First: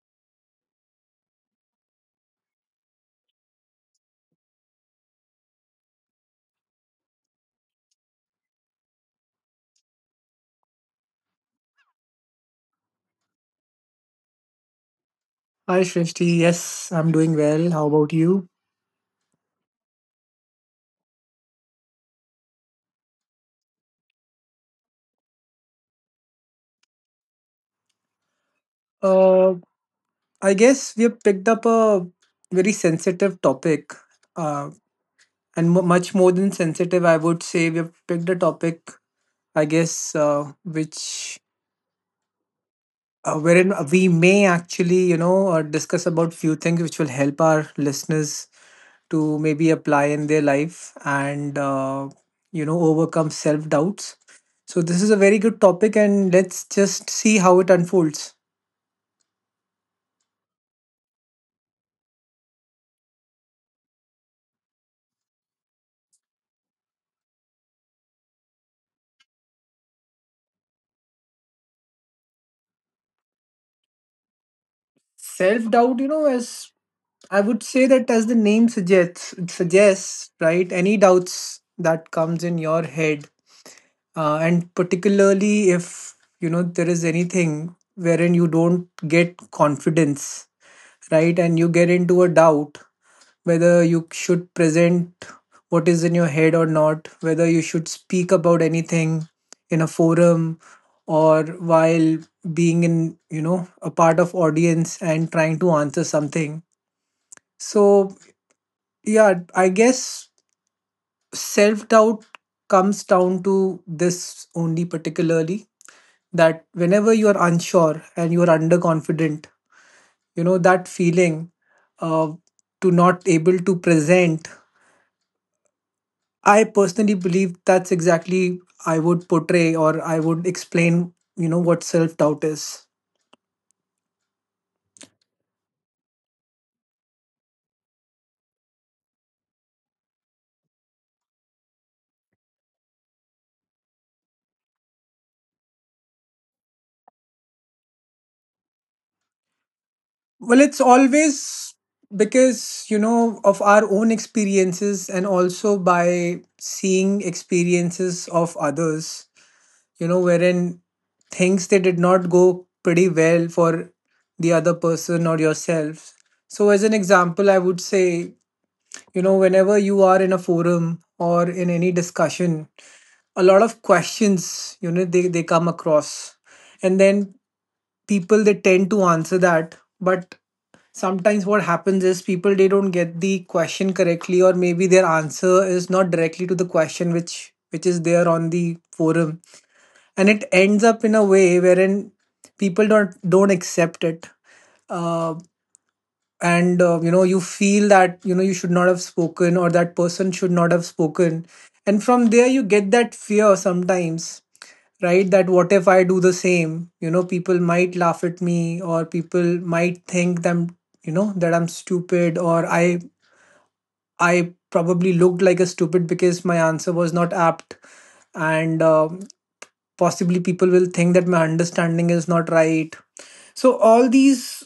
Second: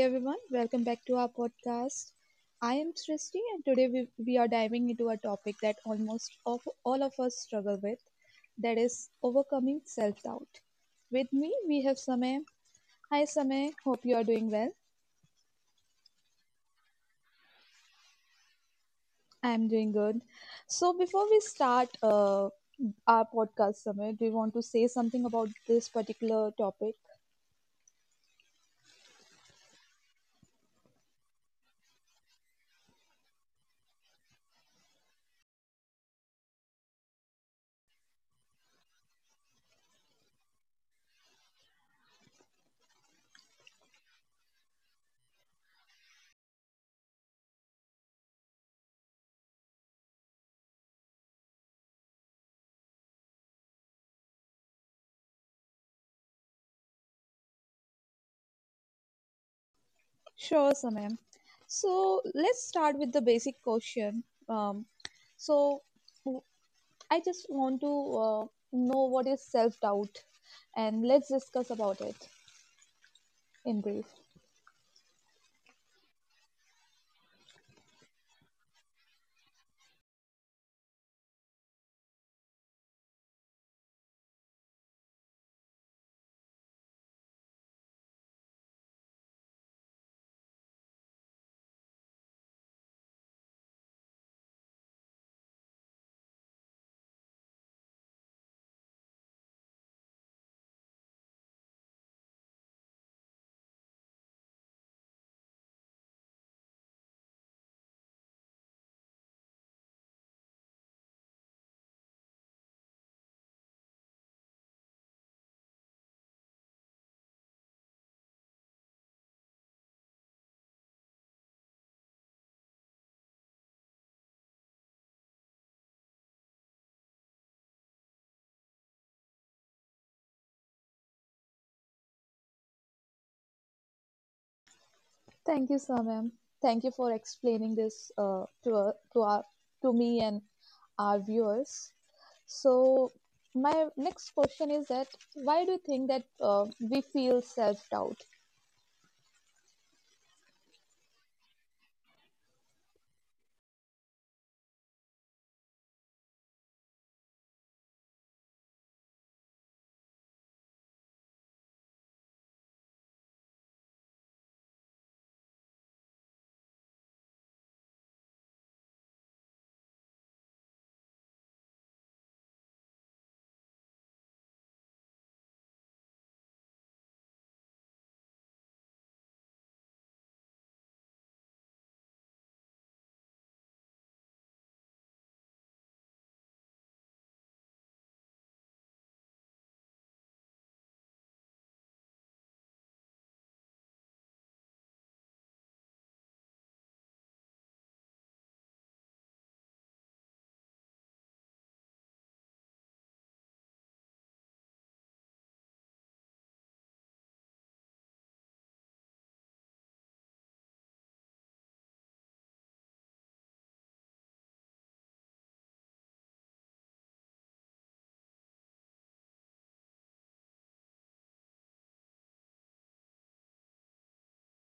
everyone. Welcome back to our podcast. I am Srishti, and today we are diving into a topic that almost all of us struggle with, that is overcoming self doubt. With me, we have Samay. Hi, Samay. Hope you are doing well. Hi, Shrishti. Yes, I'm doing well. How about you? I am doing good. So, before we start our podcast, Samay, do you want to say something about this particular topic? Uh, I guess we have picked up a very sensitive topic, uh, and mu much more than sensitive, I would say we have picked a topic, I guess, which wherein we may actually, discuss about few things which will help our listeners to maybe apply in their life and overcome self doubts. So this is a very good topic, and let's just see how it unfolds. Sure, Samay. So, let's start with the basic question. So, I just want to uh, know what is self doubt, and let's discuss about it in brief. Self doubt, as I would say, that as the name suggests, it suggests, right? Any doubts that comes in your head, and particularly if there is anything wherein you don't get confidence, right, and you get into a doubt whether you should present what is in your head or not, whether you should speak about anything in a forum, or while being in a part of audience and trying to answer something. So, yeah, I guess self doubt comes down to this only, particularly that whenever you are unsure and you are underconfident, that feeling uh, to not able to present. I personally believe that's exactly I would portray, or I would explain, what self doubt is. Thank you, Samam. Thank you for explaining this to our to me and our viewers. So, my next question is that why do you think that we feel self doubt? Well, it's always because, of our own experiences and also by seeing experiences of others, wherein things they did not go pretty well for the other person or yourself. So, as an example, I would say, whenever you are in a forum or in any discussion, a lot of questions they come across, and then people they tend to answer that, but sometimes what happens is people they don't get the question correctly, or maybe their answer is not directly to the question, which is there on the forum, and it ends up in a way wherein people don't accept it, uh, and you feel that you should not have spoken, or that person should not have spoken, and from there you get that fear sometimes, right? That what if I do the same? People might laugh at me, or people might think that I'm, that I'm stupid, or I probably looked like a stupid because my answer was not apt, and possibly people will think that my understanding is not right. So all these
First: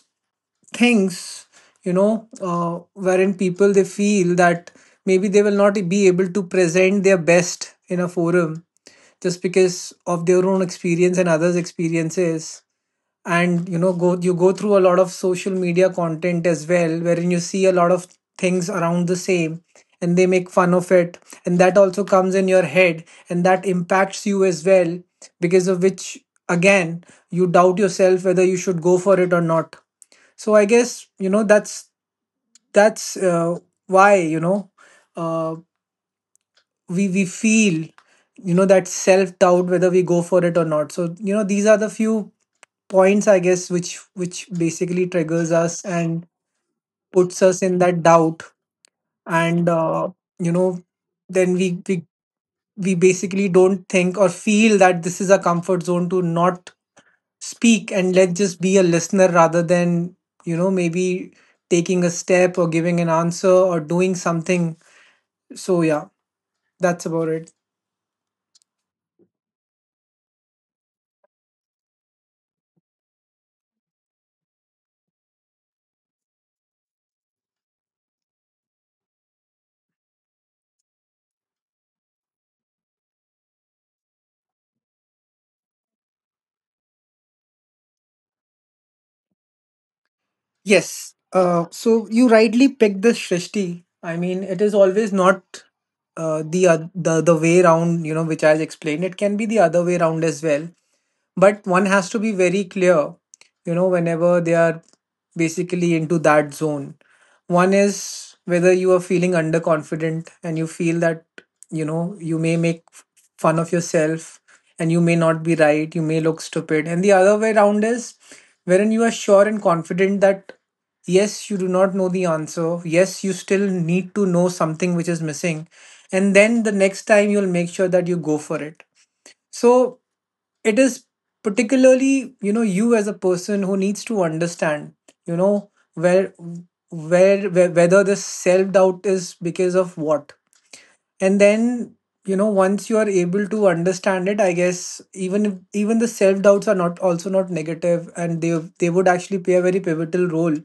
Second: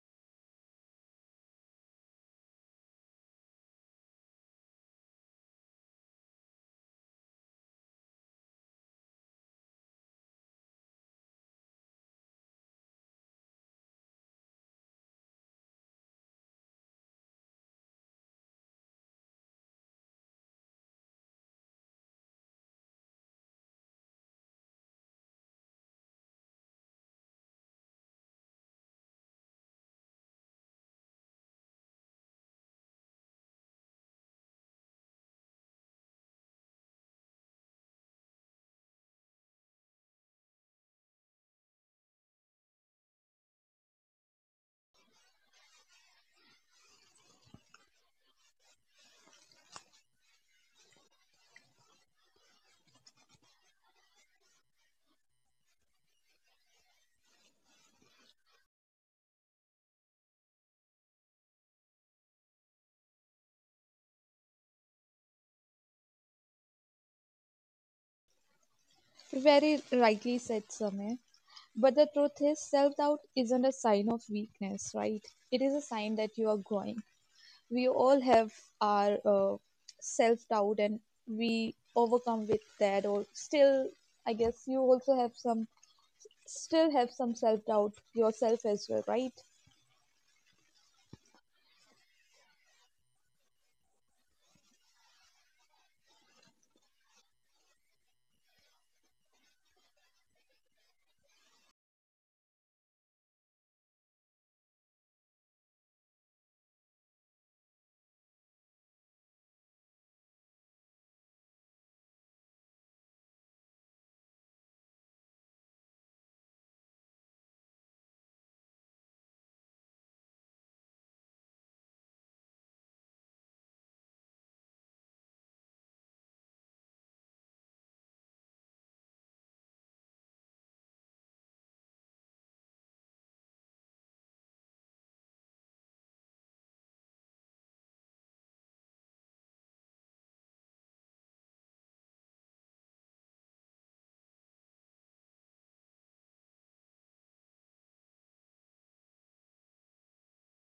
things, wherein people they feel that maybe they will not be able to present their best in a forum, just because of their own experience and others experiences. And you go through a lot of social media content as well, wherein you see a lot of things around the same, and they make fun of it, and that also comes in your head, and that impacts you as well, because of which, again, you doubt yourself whether you should go for it or not. So I guess that's why uh, we feel that self doubt, whether we go for it or not. So these are the few points, I guess, which basically triggers us and puts us in that doubt. And you know then we basically don't think or feel that this is a comfort zone, to not speak and let's just be a listener rather than maybe taking a step or giving an answer or doing something. So yeah, that's about it. Very rightly said, Samay. But the truth is, self doubt isn't a sign of weakness, right? It is a sign that you are growing. We all have our self doubt, and we overcome with that, or still I guess you also have some still have some self doubt yourself as well, right? Yes. So you rightly picked the Shrishti. I mean, it is always not the, oth- the way round, which I explained. It can be the other way round as well. But one has to be very clear, whenever they are basically into that zone. One is whether you are feeling underconfident and you feel that, you may make fun of yourself, and you may not be right, you may look stupid. And the other way around is wherein you are sure and confident that yes, you do not know the answer, yes, you still need to know something which is missing. And then the next time you'll make sure that you go for it. So it is, particularly, you as a person who needs to understand, you know, where where whether this self-doubt is because of what. And then, once you are able to understand it, I guess even the self-doubts are not also not negative, and they would actually play a very pivotal role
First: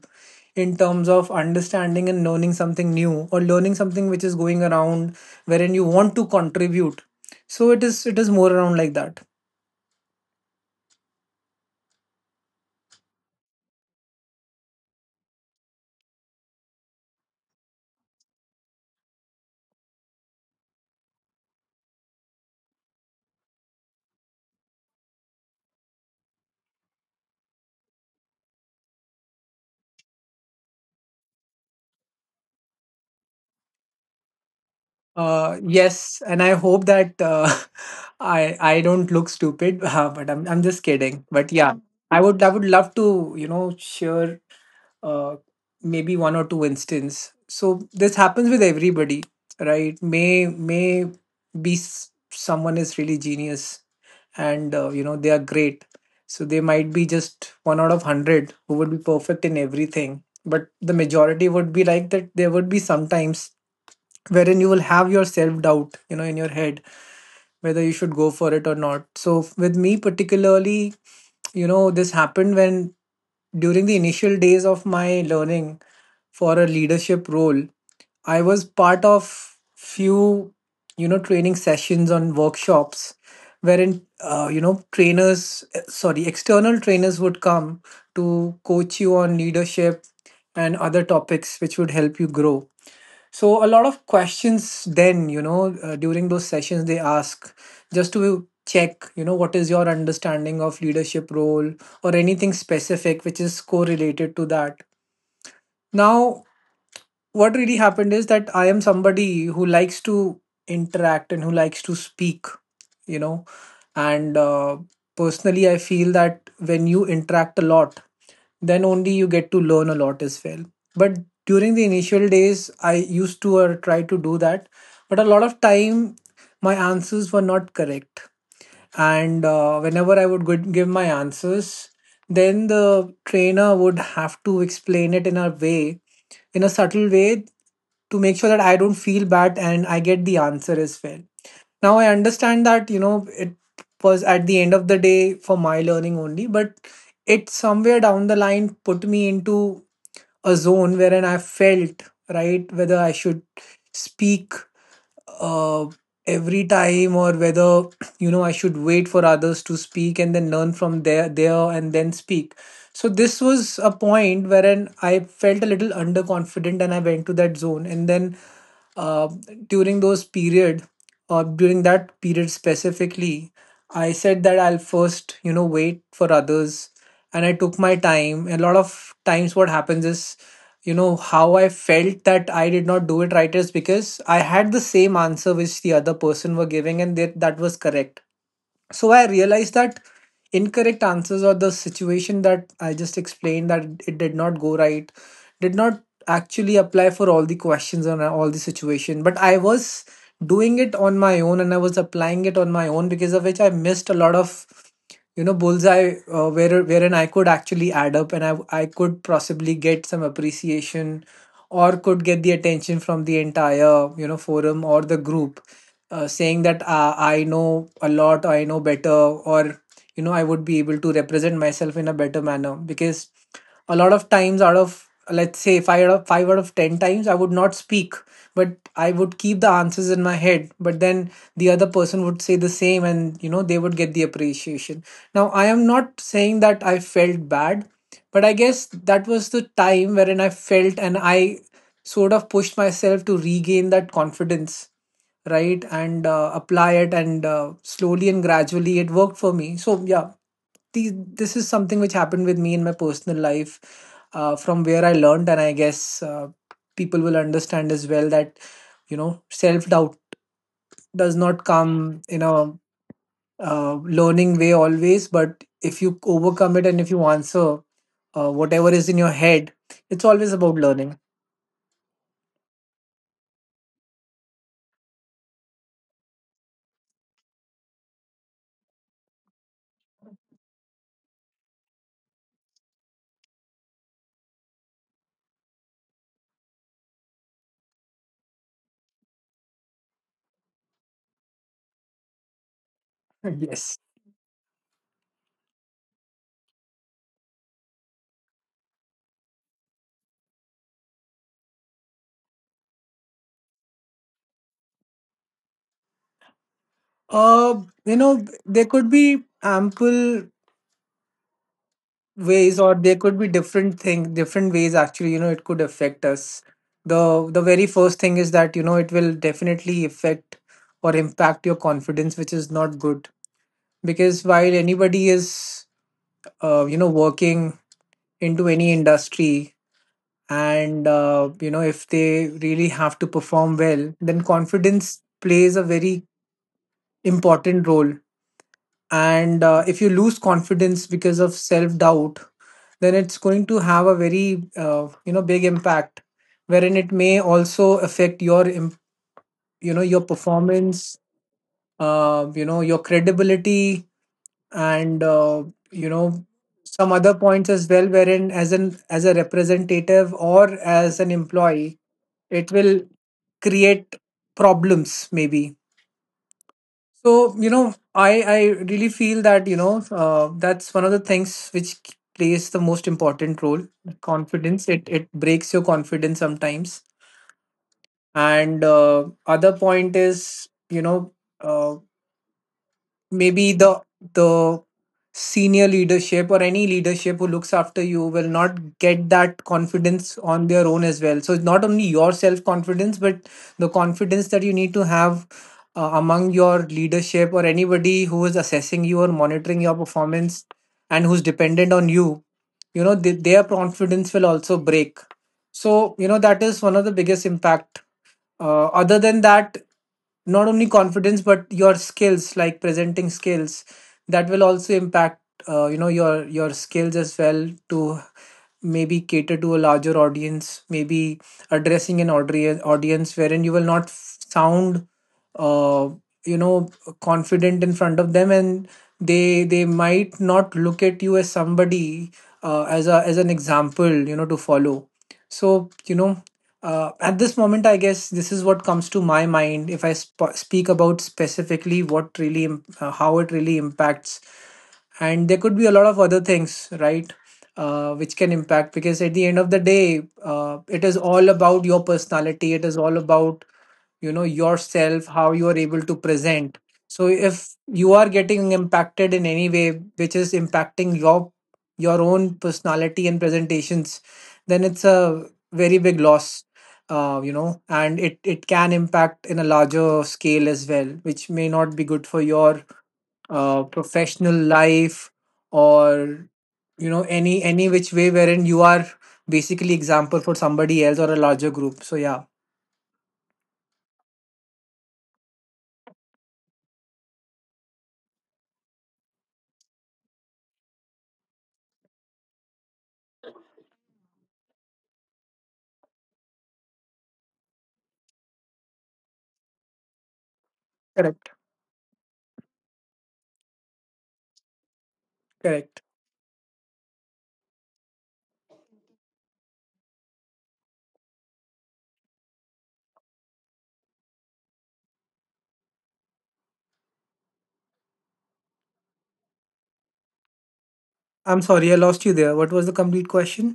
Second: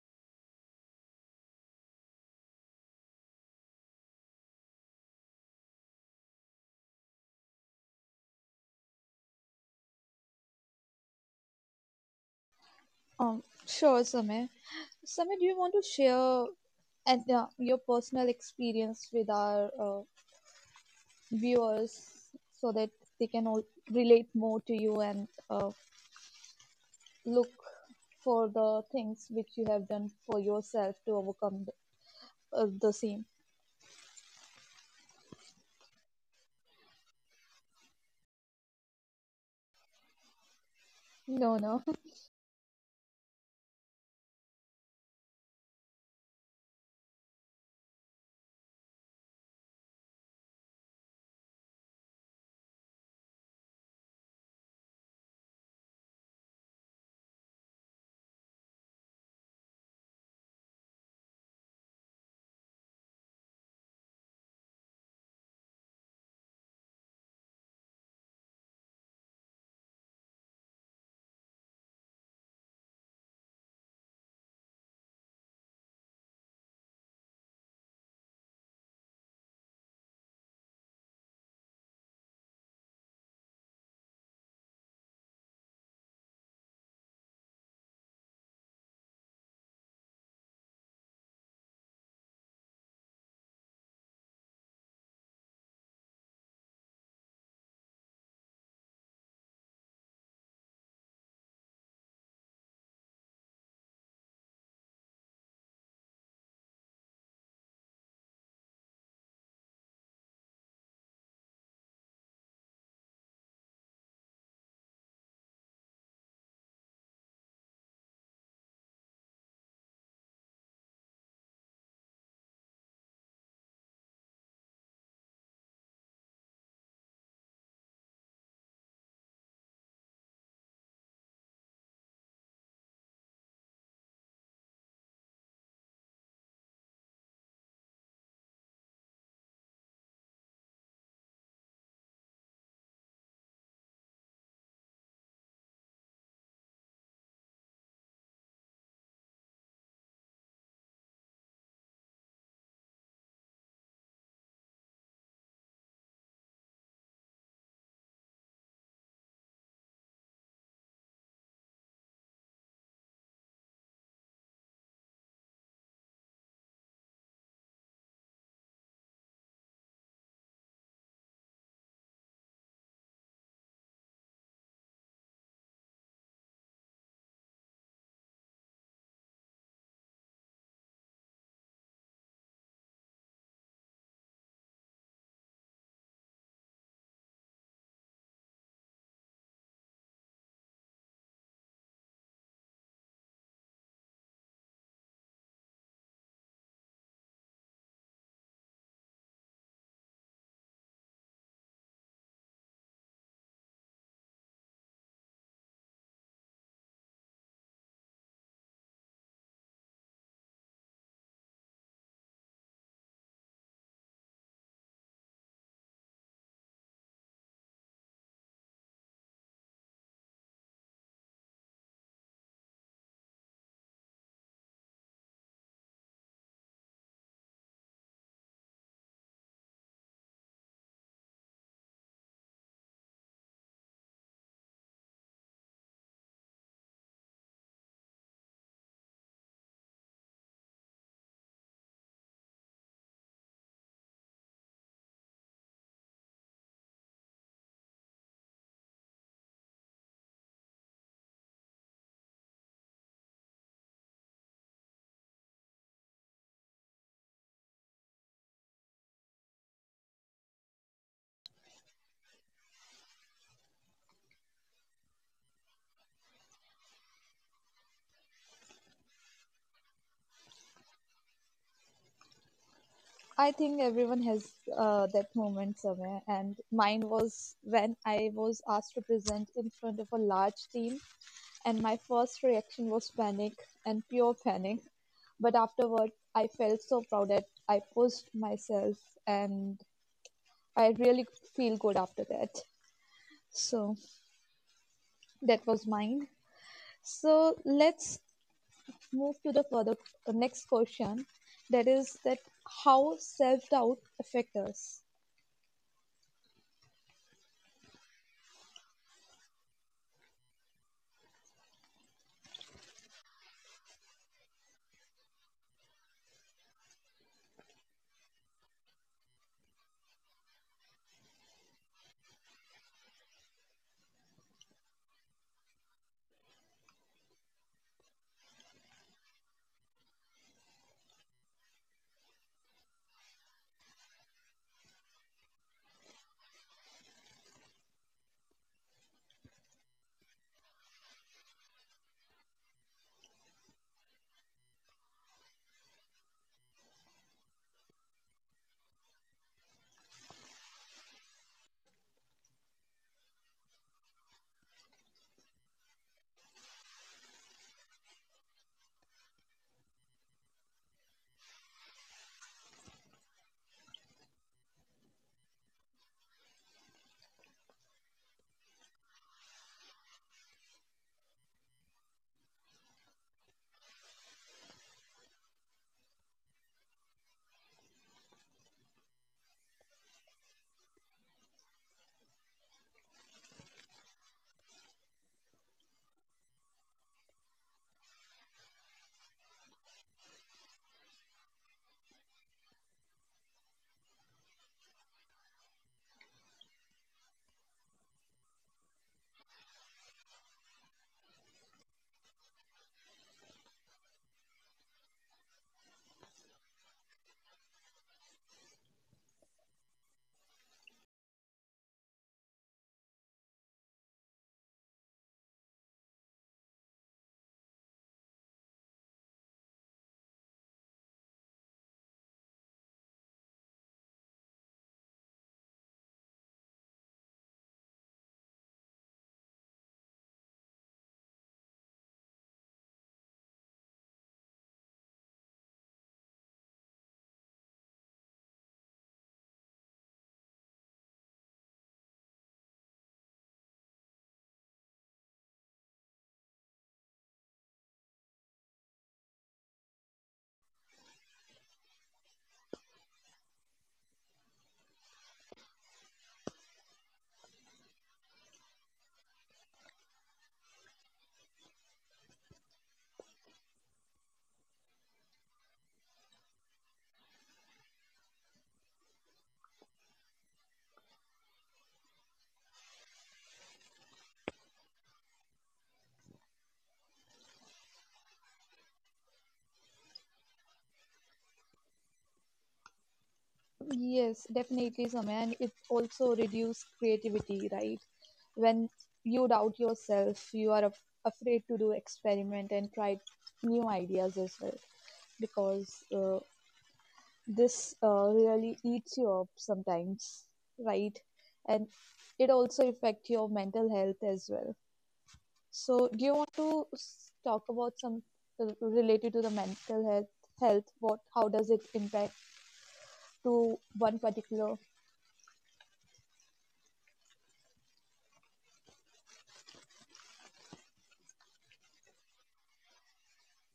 in terms of understanding and learning something new, or learning something which is going around wherein you want to contribute. So it is more around like that. Sure, Samay. Samay, do you want to share and your personal experience with our viewers, so that they can all relate more to you, and look for the things which you have done for yourself to overcome the same. Yes, and I hope that I don't look stupid, but I'm just kidding. But No, yeah, no. I would love to share uh, maybe one or two instance. So this happens with everybody, right? Someone is really genius and they are great. So they might be just one out of 100 who would be perfect in everything, but the majority would be like that. There would be sometimes wherein you will have your self doubt in your head, whether you should go for it or not. So with me particularly, this happened when, during the initial days of my learning for a leadership role, I was part of few training sessions on workshops, wherein trainers eh, sorry external trainers would come to coach you on leadership and other topics which would help you grow. So a lot of questions then, during those sessions they ask, just to check, what is your understanding of leadership role, or anything specific which is correlated to that. Now, what really happened is that I am somebody who likes to interact and who likes to speak, you know, and personally I feel that when you interact a lot, then only you get to learn a lot as well. But during the initial days I used to, or try to do that, but a lot of time my answers were not correct. And whenever I would give my answers, then the trainer would have to explain it in a subtle way, to make sure that I don't feel bad and I get the answer as well. Now I understand that, it was at the end of the day for my learning only, but it somewhere down the line put me into a zone wherein I felt, right, whether I should speak uh, every time, or whether I should wait for others to speak and then learn from their there and then speak. So this was a point wherein I felt a little underconfident and I went to that zone. And then uh, during those period, or during that period specifically, I said that I'll first, wait for others. And I took my time. A lot of times what happens is, how I felt that I did not do it right is because I had the same answer which the other person were giving, and that was correct. So I realized that incorrect answers, or the situation that I just explained that it did not go right, did not actually apply for all the questions and all the situation. But I was doing it on my own, and I was applying it on my own, because of which I missed a lot of bullseye, wherein I could actually add up, and I could possibly get some appreciation, or could get the attention from the entire forum or the group, saying that I know a lot, I know better, or I would be able to represent myself in a better manner. Because a lot of times, out of, let's say, five out of ten times, I would not speak, but I would keep the answers in my head. But then the other person would say the same, and they would get the appreciation. Now, I am not saying that I felt bad, but I guess that was the time wherein I felt, and I sort of pushed myself to regain that confidence, right, and apply it, and slowly and gradually it worked for me, so yeah. This is something which happened with me in my personal life, from where I learned. And I guess people will understand as well that self doubt does not come in a learning way always, but if you overcome it, and if you answer whatever is in your head, it's always about learning. I think everyone has that moment somewhere, and mine was when I was asked to present in front of a large team, and my first reaction was panic and pure panic. But afterward, I felt so proud that I pushed myself, and I really feel good after that. So Yes. that was mine. So let's move to the next question, that is that how self doubt affect us. You know, there could be ample ways, or there could be different things, different ways, actually. It could affect us. The very first thing is that, it will definitely affect or impact your confidence, which is not good. Because while anybody is, working into any industry, and if they really have to perform well, then confidence plays a very important role. And if you lose confidence because of self doubt, then it's going to have a very big impact, wherein it may also affect your your performance, your credibility, and you know some other points as well, wherein as a representative or as an employee, it will create problems maybe. So, I really feel that, that's one of the things which plays the most important role. Confidence, it breaks your confidence sometimes. And other point is, uh, maybe the senior leadership, or any leadership who looks after you, will not get that confidence on their own as well. So it's not only your self confidence, but the confidence that you need to have among your leadership, or anybody who is assessing you or monitoring your performance and who's dependent on you. You know Their confidence will also break. So that is one of the biggest impact. Other than that, not only confidence, but your skills, like presenting skills, that will also impact your skills as well, to maybe cater to a larger audience, maybe addressing an audience, wherein you will not sound uh, you know confident in front of them, and they might not look at you as somebody, as an example to follow. So at this moment, I guess this is what comes to my mind, if I speak about specifically what really, how it really impacts. And there could be a lot of other things, right, which can impact, because at the end of the day, it is all about your personality. It is all about, yourself, how you are able to present. So if you are getting impacted in any way, which is impacting your own personality and presentations, then it's a very big loss, and it can impact in a larger scale as well, which may not be good for your professional life, or any which way wherein you are basically example for somebody else or a larger group, so yeah. Yes, definitely, Samay, and it also reduces creativity, right? When you doubt yourself, you are afraid to do experiment and try new ideas as well, because this really eats you up sometimes, right? Correct. And it also affects your mental health as well. Correct. So, do you want to talk about some related to the mental health? Health, what, how does it impact to one particular? I'm sorry, I lost you there. What was the complete question?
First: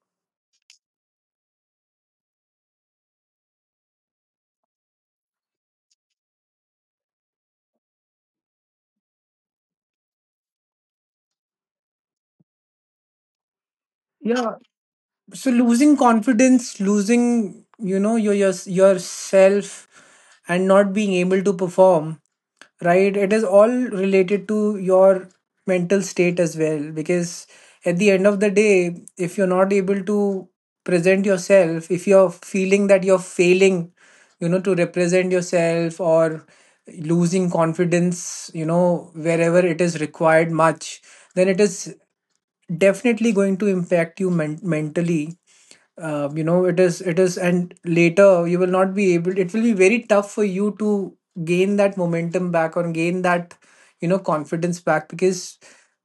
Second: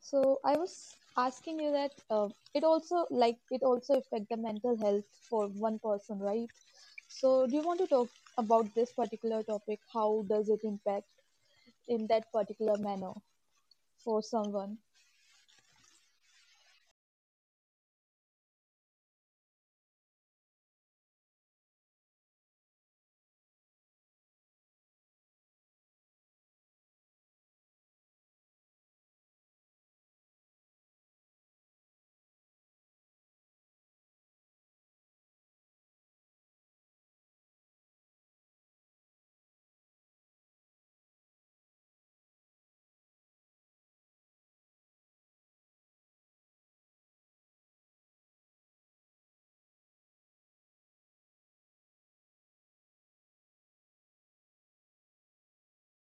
So I was asking you that it also, like, it also affect the mental health for one person, right? So do you want to talk about this particular topic? How does it impact in that particular manner for Yeah, someone? so losing confidence, losing yourself, and not being able to perform, right, it is all related to your mental state as well. Because at the end of the day, if you're not able to present yourself, if you're feeling that you're failing to represent yourself, or losing confidence wherever it is required much, then it is definitely going to impact you mentally. You know it is And later, you will not be able, it will be very tough for you to gain that momentum back, or gain that confidence back. Because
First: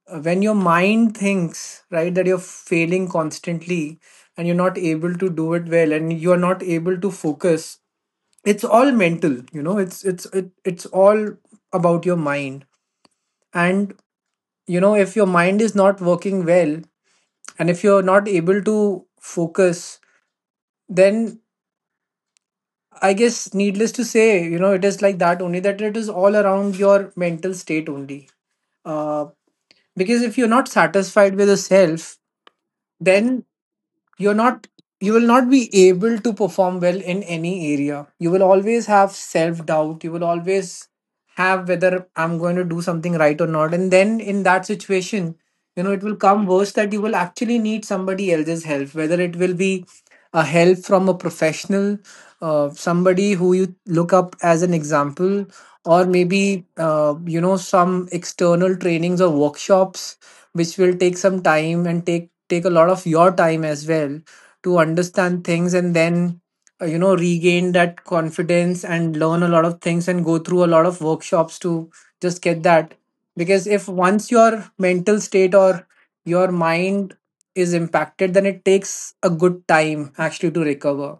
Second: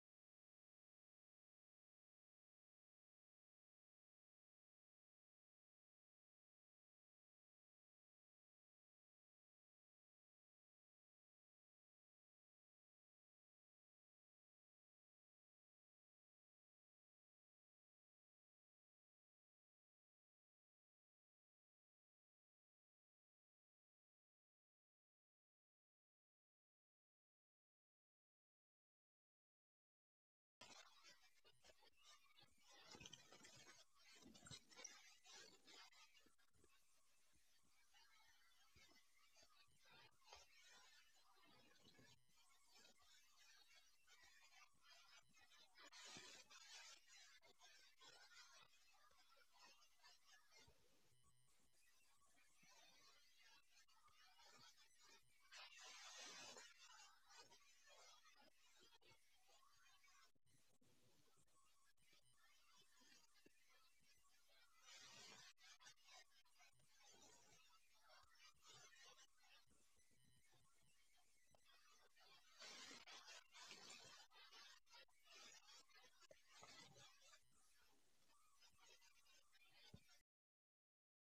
when your mind thinks right that you're failing constantly, and you're not able to do it well, and you're not able to focus, it's all mental. It's all about your mind. And if your mind is not working well, and if you're not able to focus, then I guess, needless to say, it is like that only, that it is all around your mental state only. uh, because if you're not satisfied with yourself, then you're not, you will not be able to perform well in any area. You will always have self doubt. You will always have whether I'm going to do something right or not. And then in that situation, it will come worse, that you will actually need somebody else's help, whether it will be a help from a professional, somebody who you look up as an example, or maybe some external trainings or workshops, which will take some time, and take a lot of your time as well, to understand things, and then regain that confidence, and learn a lot of things, and go through a lot of workshops to just get that. Because if once your mental state or your mind is impacted, then it takes a good time actually to recover.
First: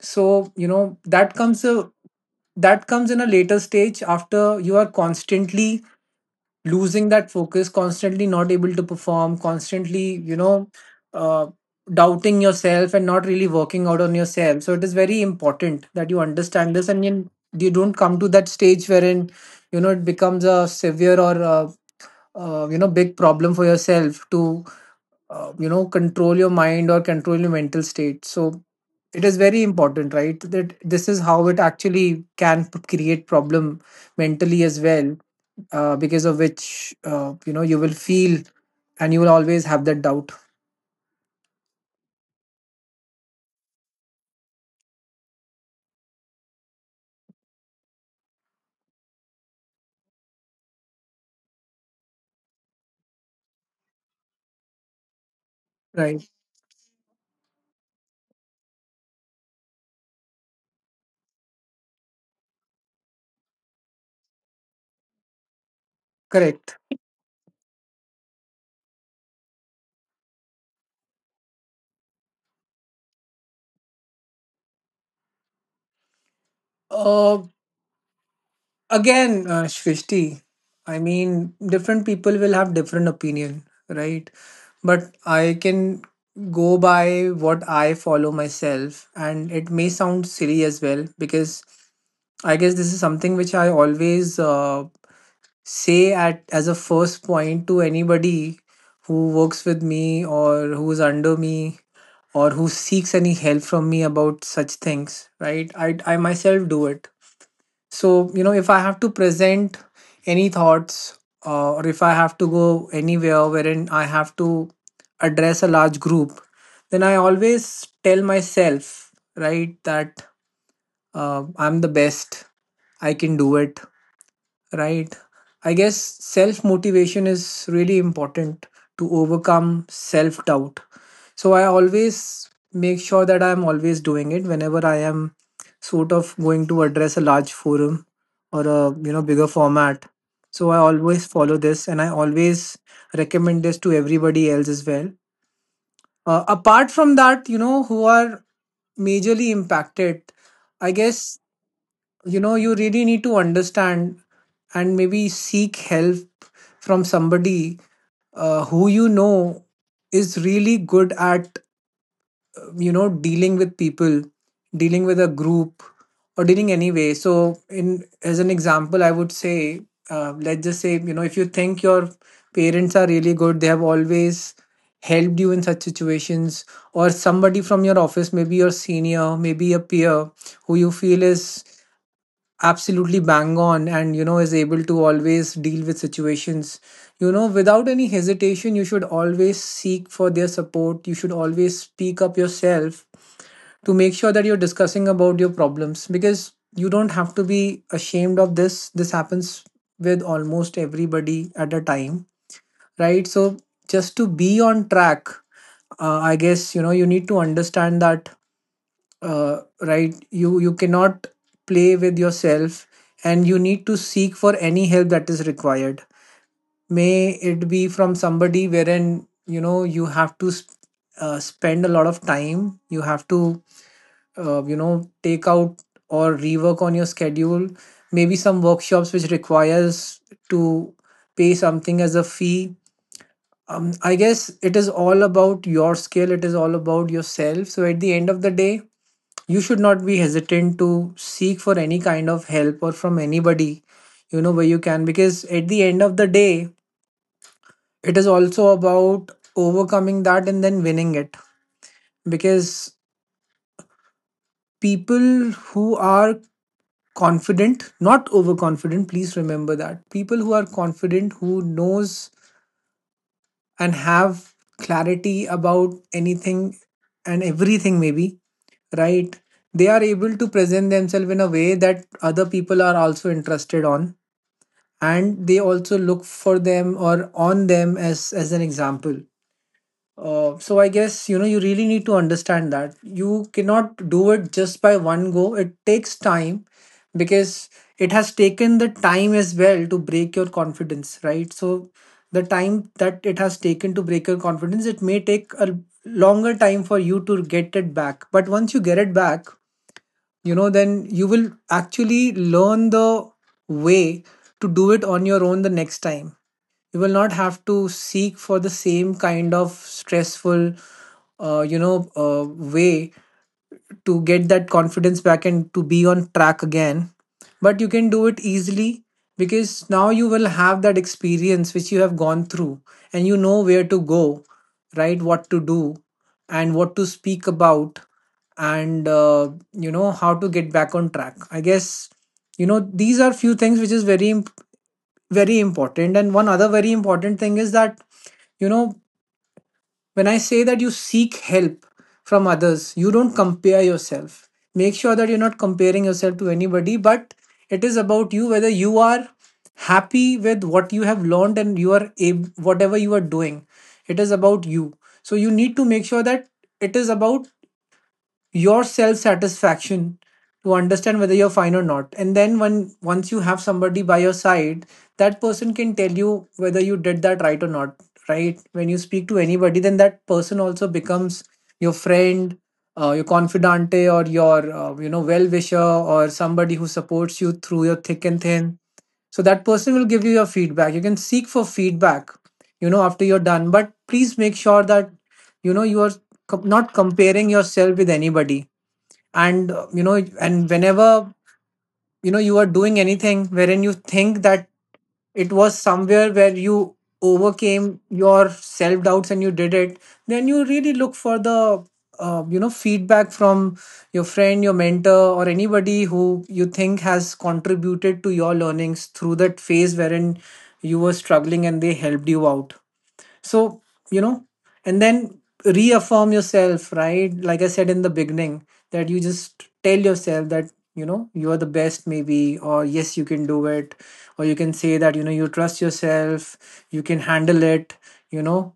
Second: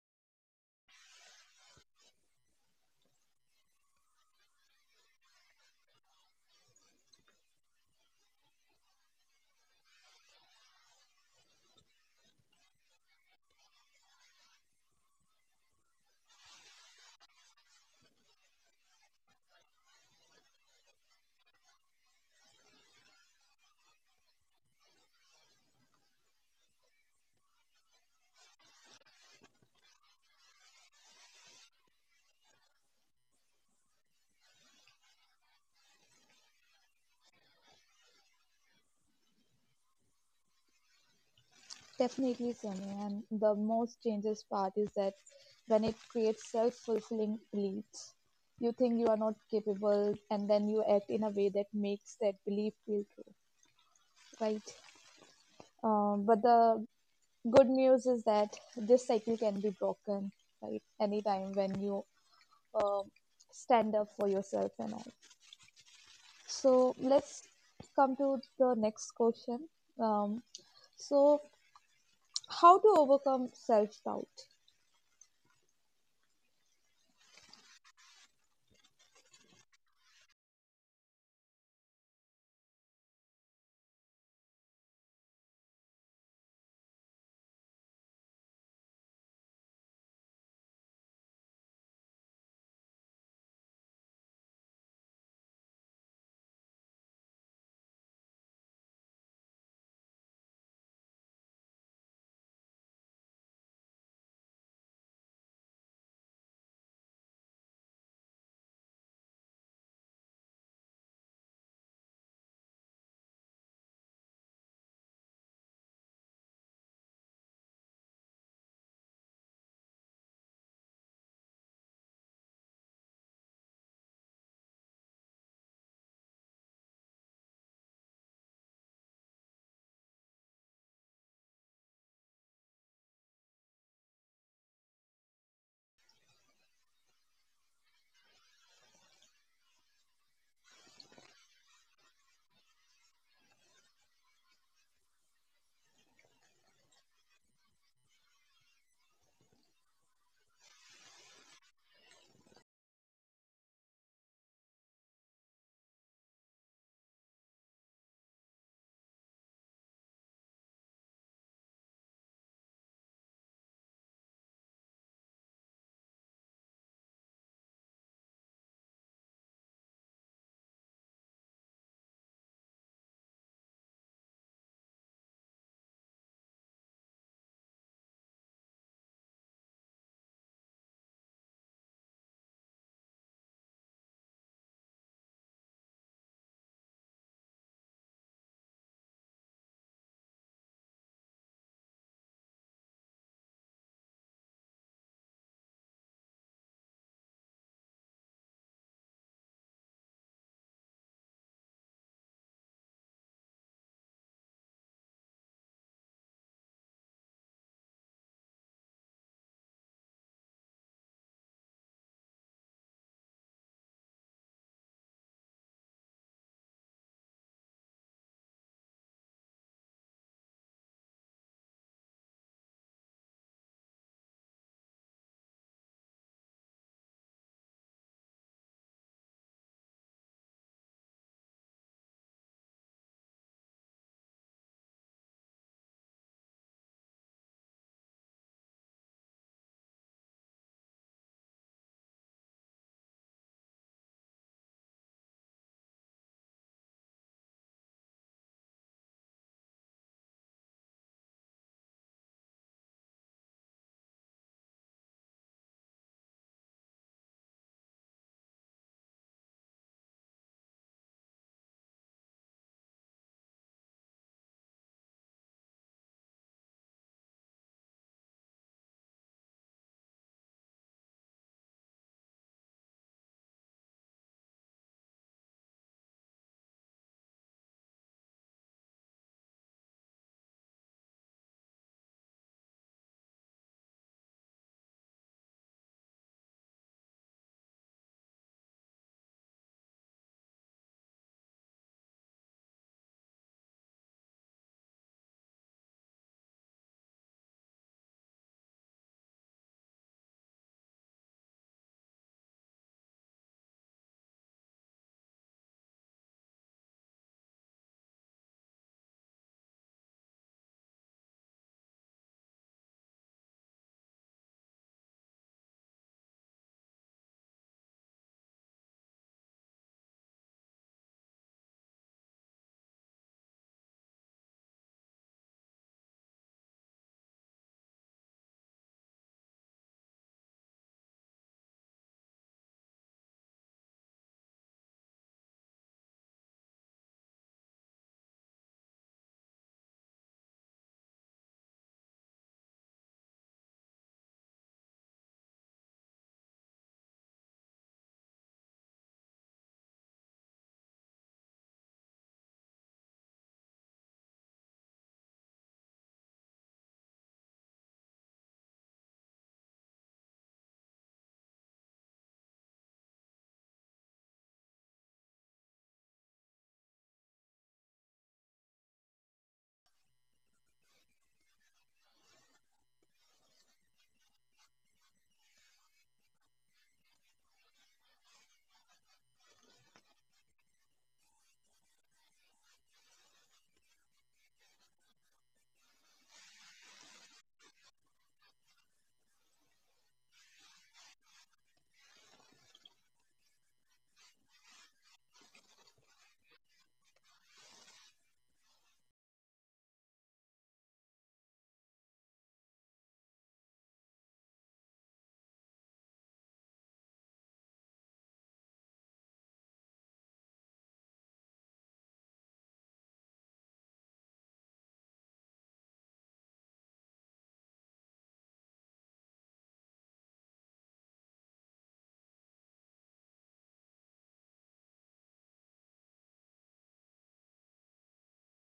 So that comes in a later stage, after you are constantly losing that focus, constantly not able to perform, constantly uh, doubting yourself, and not really working out on yourself. So it is very important that you understand this, and you don't come to that stage wherein it becomes a severe, or a, big problem for yourself, to control your mind or control your mental state. So it is very important, right, that this is how it actually can create problem mentally as well, because of which you will feel, and you will always have that doubt. Definitely, Sonia. And the most dangerous part is that when it creates self-fulfilling beliefs, you think you are not capable, and then you act in a way that makes that belief feel true, right? Right. But the good news is that this cycle can be broken, right, anytime when you um, stand up for yourself and all. So Correct. let's come to the next question. um, so, how to overcome self-doubt? Uh, again, Shrishti, I mean, different people will have different opinion, right, but I can go by what I follow myself, and it may sound silly as well, because I guess this is something which I always say at as a first point to anybody who works with me, or who's under me, or who seeks any help from me about such things, right. I myself do it. So if I have to present any thoughts, or if I have to go anywhere wherein I have to address a large group, then I always tell myself, right, that I'm the best, I can do it. Right. I guess self motivation is really important to overcome self doubt. So I always make sure that I'm always doing it whenever I am sort of going to address a large forum, or a bigger format. So I always follow this, and I always recommend this to everybody else as well. Apart from that, who are majorly impacted, I guess you really need to understand, and maybe seek help from somebody who is really good at dealing with people, dealing with a group, or dealing anyway. So in as an example, I would say, let's just say, if you think your parents are really good, they have always helped you in such situations, or somebody from your office, maybe your senior, maybe a peer, who you feel is absolutely bang on, and is able to always deal with situations without any hesitation. You should always seek for their support, you should always speak up yourself, to make sure that you're discussing about your problems, because you don't have to be ashamed of this, this happens with almost everybody at a time, right. So just to be on track, I guess you need to understand that, right, you cannot play with yourself, and you need to seek for any help that is required, may it be from somebody wherein you have to spend a lot of time, you have to take out or rework on your schedule, maybe some workshops which requires to pay something as a fee. I guess it is all about your skill, it is all about yourself, so at the end of the day, you should not be hesitant to seek for any kind of help, or from anybody where you can, because at the end of the day, it is also about overcoming that and then winning it. Because people who are confident, not overconfident, please remember that people who are confident, who knows and have clarity about anything and everything maybe, right, they are able to present themselves in a way that other people are also interested on, and they also look for them, or on them as an example. So I guess you really need to understand that you cannot do it just by one go. It takes time, because it has taken the time as well to break your confidence, right? So the time that it has taken to break your confidence, it may take a longer time for you to get it back. But once you get it back, you know, then you will actually learn the way to do it on your own the next time. You will not have to seek for the same kind of stressful way to get that confidence back and to be on track again, but you can do it easily because now you will have that experience which you have gone through, and you know where to go, right, what to do and what to speak about, and how to get back on track. I guess, you know, these are few things which is very very important. And one other very important thing is that, you know, when I say that you seek help from others, you don't compare yourself. Make sure that you're not comparing yourself to anybody, but it is about you, whether you are happy with what you have learned and you are whatever you are doing, it is about you. So you need to make sure that it is about your self satisfaction, to understand whether you're fine or not. And then when once you have somebody by your side, that person can tell you whether you did that right or not, right? When you speak to anybody, then that person also becomes your friend, your confidante, or your well wisher, or somebody who supports you through your thick and thin. So that person will give you your feedback. You can seek for feedback, you know, after you're done. But please make sure that, you know, you are not comparing yourself with anybody. And whenever, you know, you are doing anything wherein you think that it was somewhere where you overcame your self doubts and you did it, then you really look for the feedback from your friend, your mentor, or anybody who you think has contributed to your learnings through that phase wherein you were struggling and they helped you out. So, you know, and then reaffirm yourself, right? Like I said in the beginning, that you just tell yourself that, you know, you are the best, maybe, or yes, you can do it, or you can say that, you know, you trust yourself, you can handle it. You know,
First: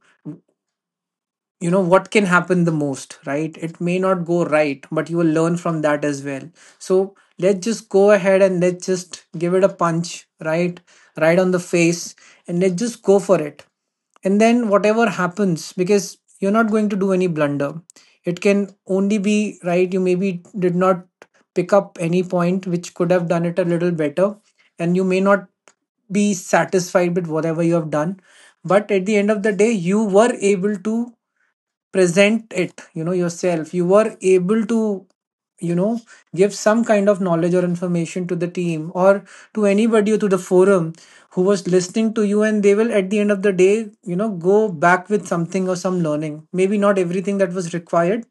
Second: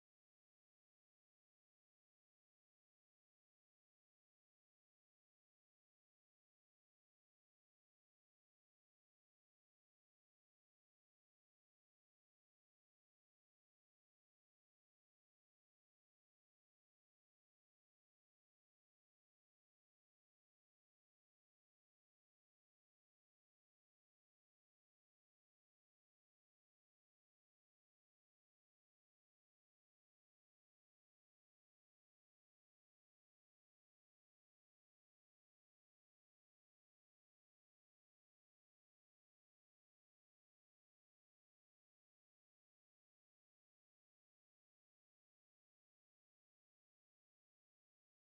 you know what can happen the most, right? It may not go right, but you will learn from that as well. So let's just go ahead and let's just give it a punch, right, right on the face, and let's just go for it. And then whatever happens, because you're not going to do any blunder. It can only be right. You maybe did not pick up any point which could have done it a little better, and you may not be satisfied with whatever you have done. But at the end of the day, you were able to present it, you know, yourself. You were able to, you know, give some kind of knowledge or information to the team, or to anybody, or to the forum who was listening to you, and they will, at the end of the day, you know, go back with something, or some learning, maybe not everything that was required.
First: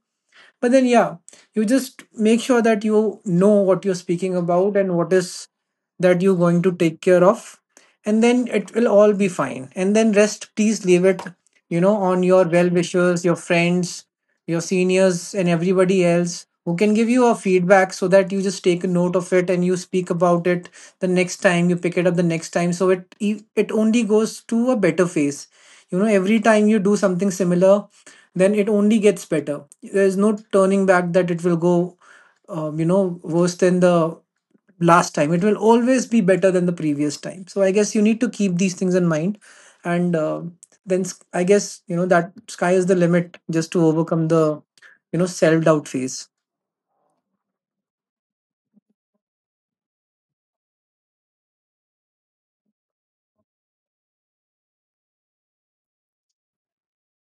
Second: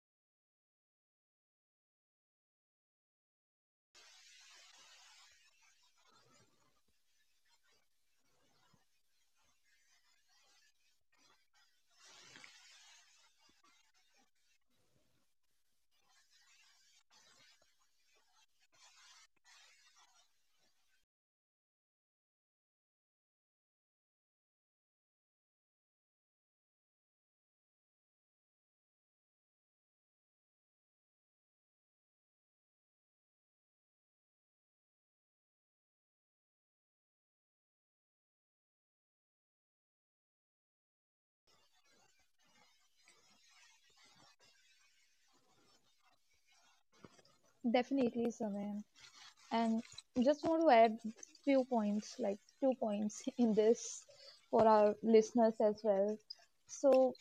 But then, yeah, you just make sure that you know what you're speaking about, and what is that you're going to take care of. And then it will all be fine, and then rest, please leave it, you know, on your well wishers, your friends, your seniors, and everybody else who can give you a feedback, so that you just take a note of it and you speak about it the next time. You pick it up the next time, so it only goes to a better phase. You know, every time you do something similar, then it only gets better. There is no turning back, that it will go worse than the last time. It will always be better than the previous time. So I guess you need to keep these things in mind. And I guess, you know, that sky is the limit, just to overcome the, you know, self doubt phase. Definitely, Saman. And just want to add few points, like two points in this, for our listeners as well. So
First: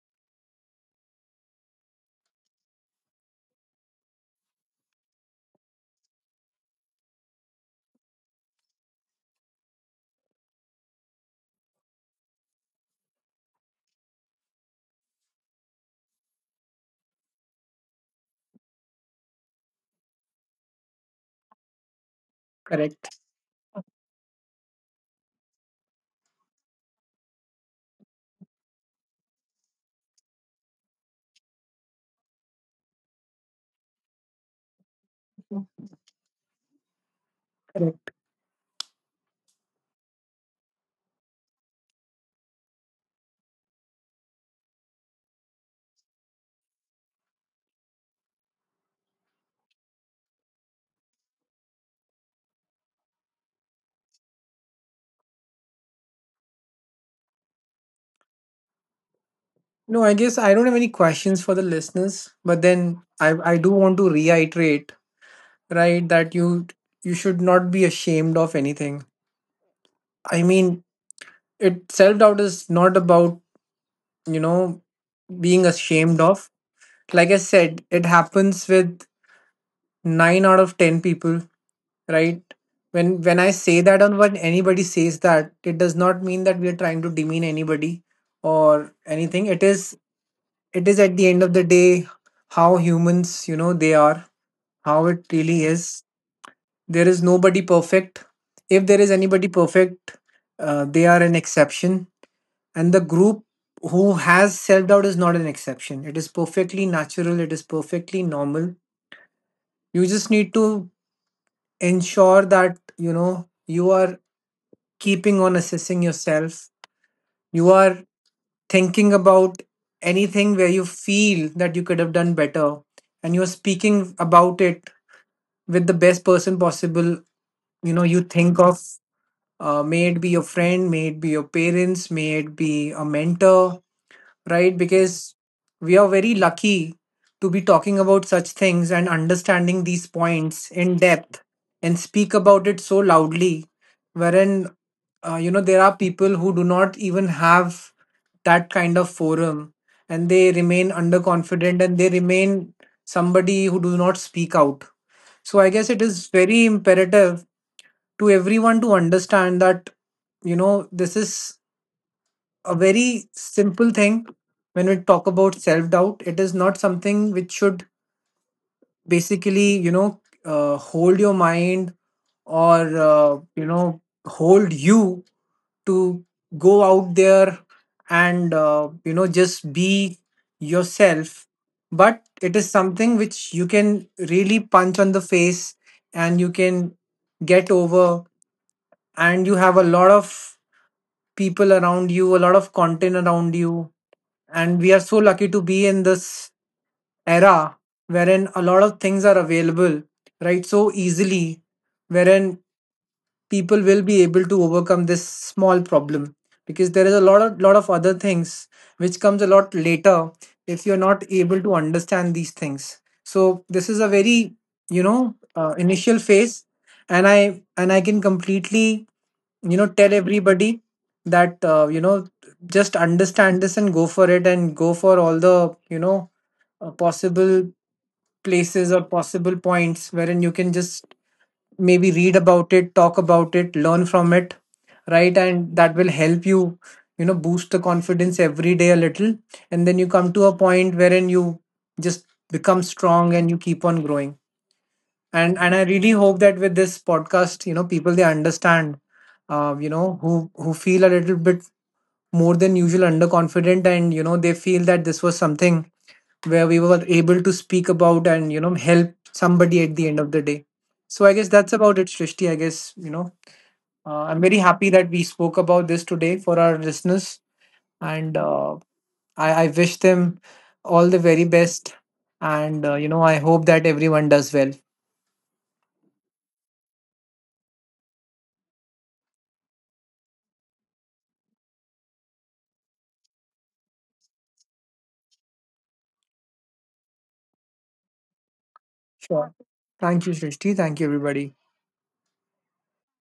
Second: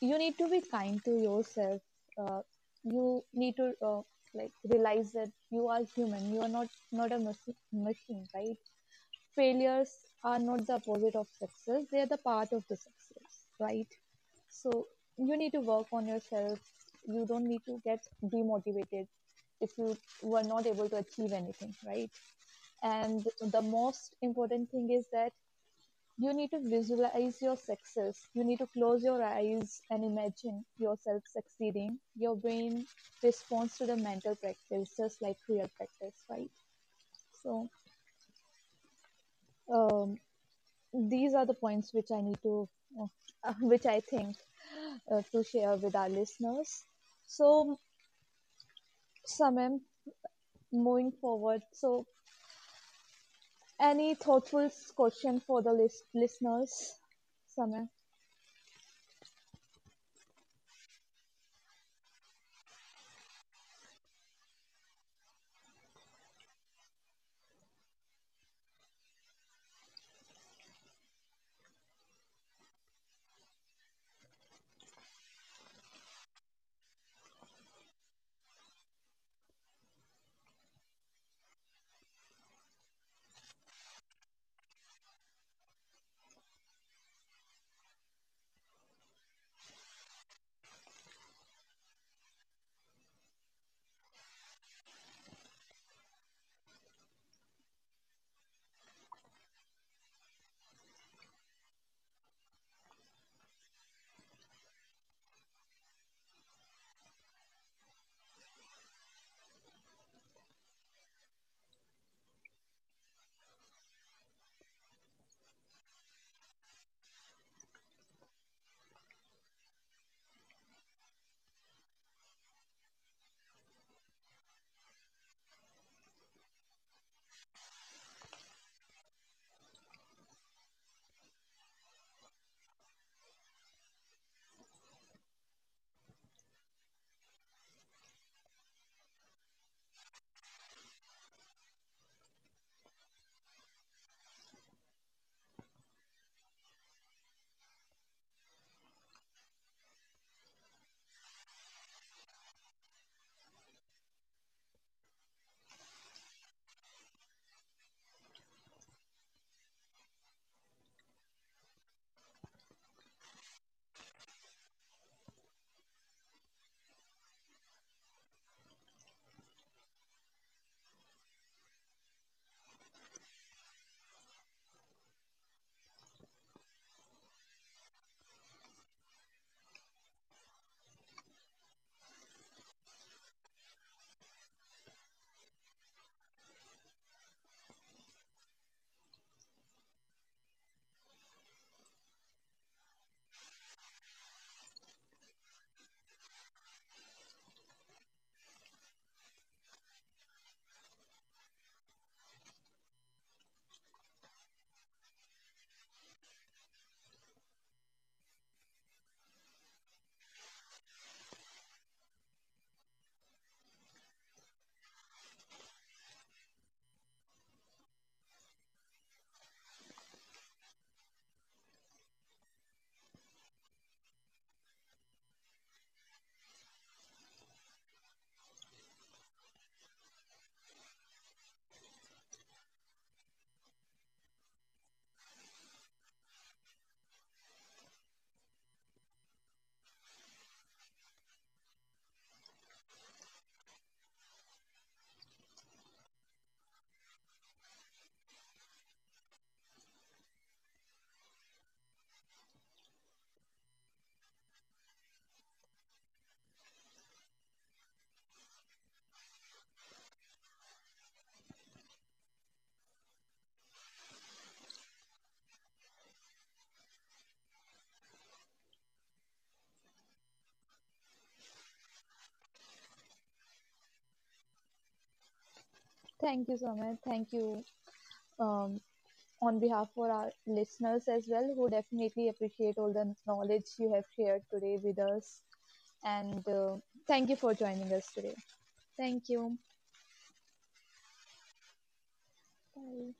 you need to be kind to yourself. Uh, you need to like realize that you are human. You are not a machine, right? Failures are not the opposite of success. They are the part of the success, right? So you need to work on yourself. You don't need to get demotivated if you were not able to achieve anything, right? Correct. And the most important thing is that you need to visualize your success. You need to close your eyes and imagine yourself succeeding. Your brain responds to the mental practice just like real practice, right? So, um, these are the points which I need to which I think to share with our listeners. So, Samem, moving forward, so, any thoughtful question for the listeners, Samem? No, I guess I don't have any questions for the listeners, but then I do want to reiterate, right, that you should not be ashamed of anything. I mean, it self-doubt is not about, you know, being ashamed of. Like I said, it happens with 9 out of 10 people, right? When I say that, or when anybody says that, it does not mean that we are trying to demean anybody or anything. It is, it is at the end of the day how humans, you know, they are, how it really is. There is nobody perfect. If there is anybody perfect, they are an exception. And the group who has self doubt is not an exception. It is perfectly natural, it is perfectly normal. You just need to ensure that, you know, you are keeping on assessing yourself, you are thinking about anything where you feel that you could have done better, and you're speaking about it with the best person possible. You know, you think of, may it be your friend, may it be your parents, may it be a mentor, right? Because we are very lucky to be talking about such things and understanding these points in depth, and speak about it so loudly, wherein, you know, there are people who do not even have that kind of forum, and they remain underconfident, and they remain somebody who do not speak out. So I guess it is very imperative to everyone to understand that, you know, this is a very simple thing. When we talk about self doubt, it is not something which should basically, you know, hold your mind, or uh, you know hold you to go out there and just be yourself, but it is something which you can really punch on the face, and you can get over. And you have a lot of people around you, a lot of content around you. And we are so lucky to be in this era wherein a lot of things are available, right? So easily, wherein people will be able to overcome this small problem, because there is a lot of other things which comes a lot later. If you're not able to understand these things, so this is a very, you know, initial phase. And I can completely, you know, tell everybody that, just understand this and go for it, and go for all the, you know, possible places or possible points wherein you can just maybe read about it, talk about it, learn from it, right? And that will help you, you know, boost the confidence every day a little. And then you come to a point wherein you just become strong and you keep on growing. And I really hope that with this podcast, you know, people, they understand, you know, who feel a little bit more than usual underconfident, and you know, they feel that this was something where we were able to speak about, and you know, help somebody at the end of the day. So I guess that's about it, Shrishti. I guess, you know, I'm very happy that we spoke about this today for our listeners, and I wish them all the very best, and I hope that everyone does well. Thank you, Samem. Thank you. um, on behalf for our listeners as well, who definitely appreciate all the knowledge you have shared today with us. And thank you for joining us today. Thank Sure. you. Thank you, Srishti. Thank you, everybody. Bye.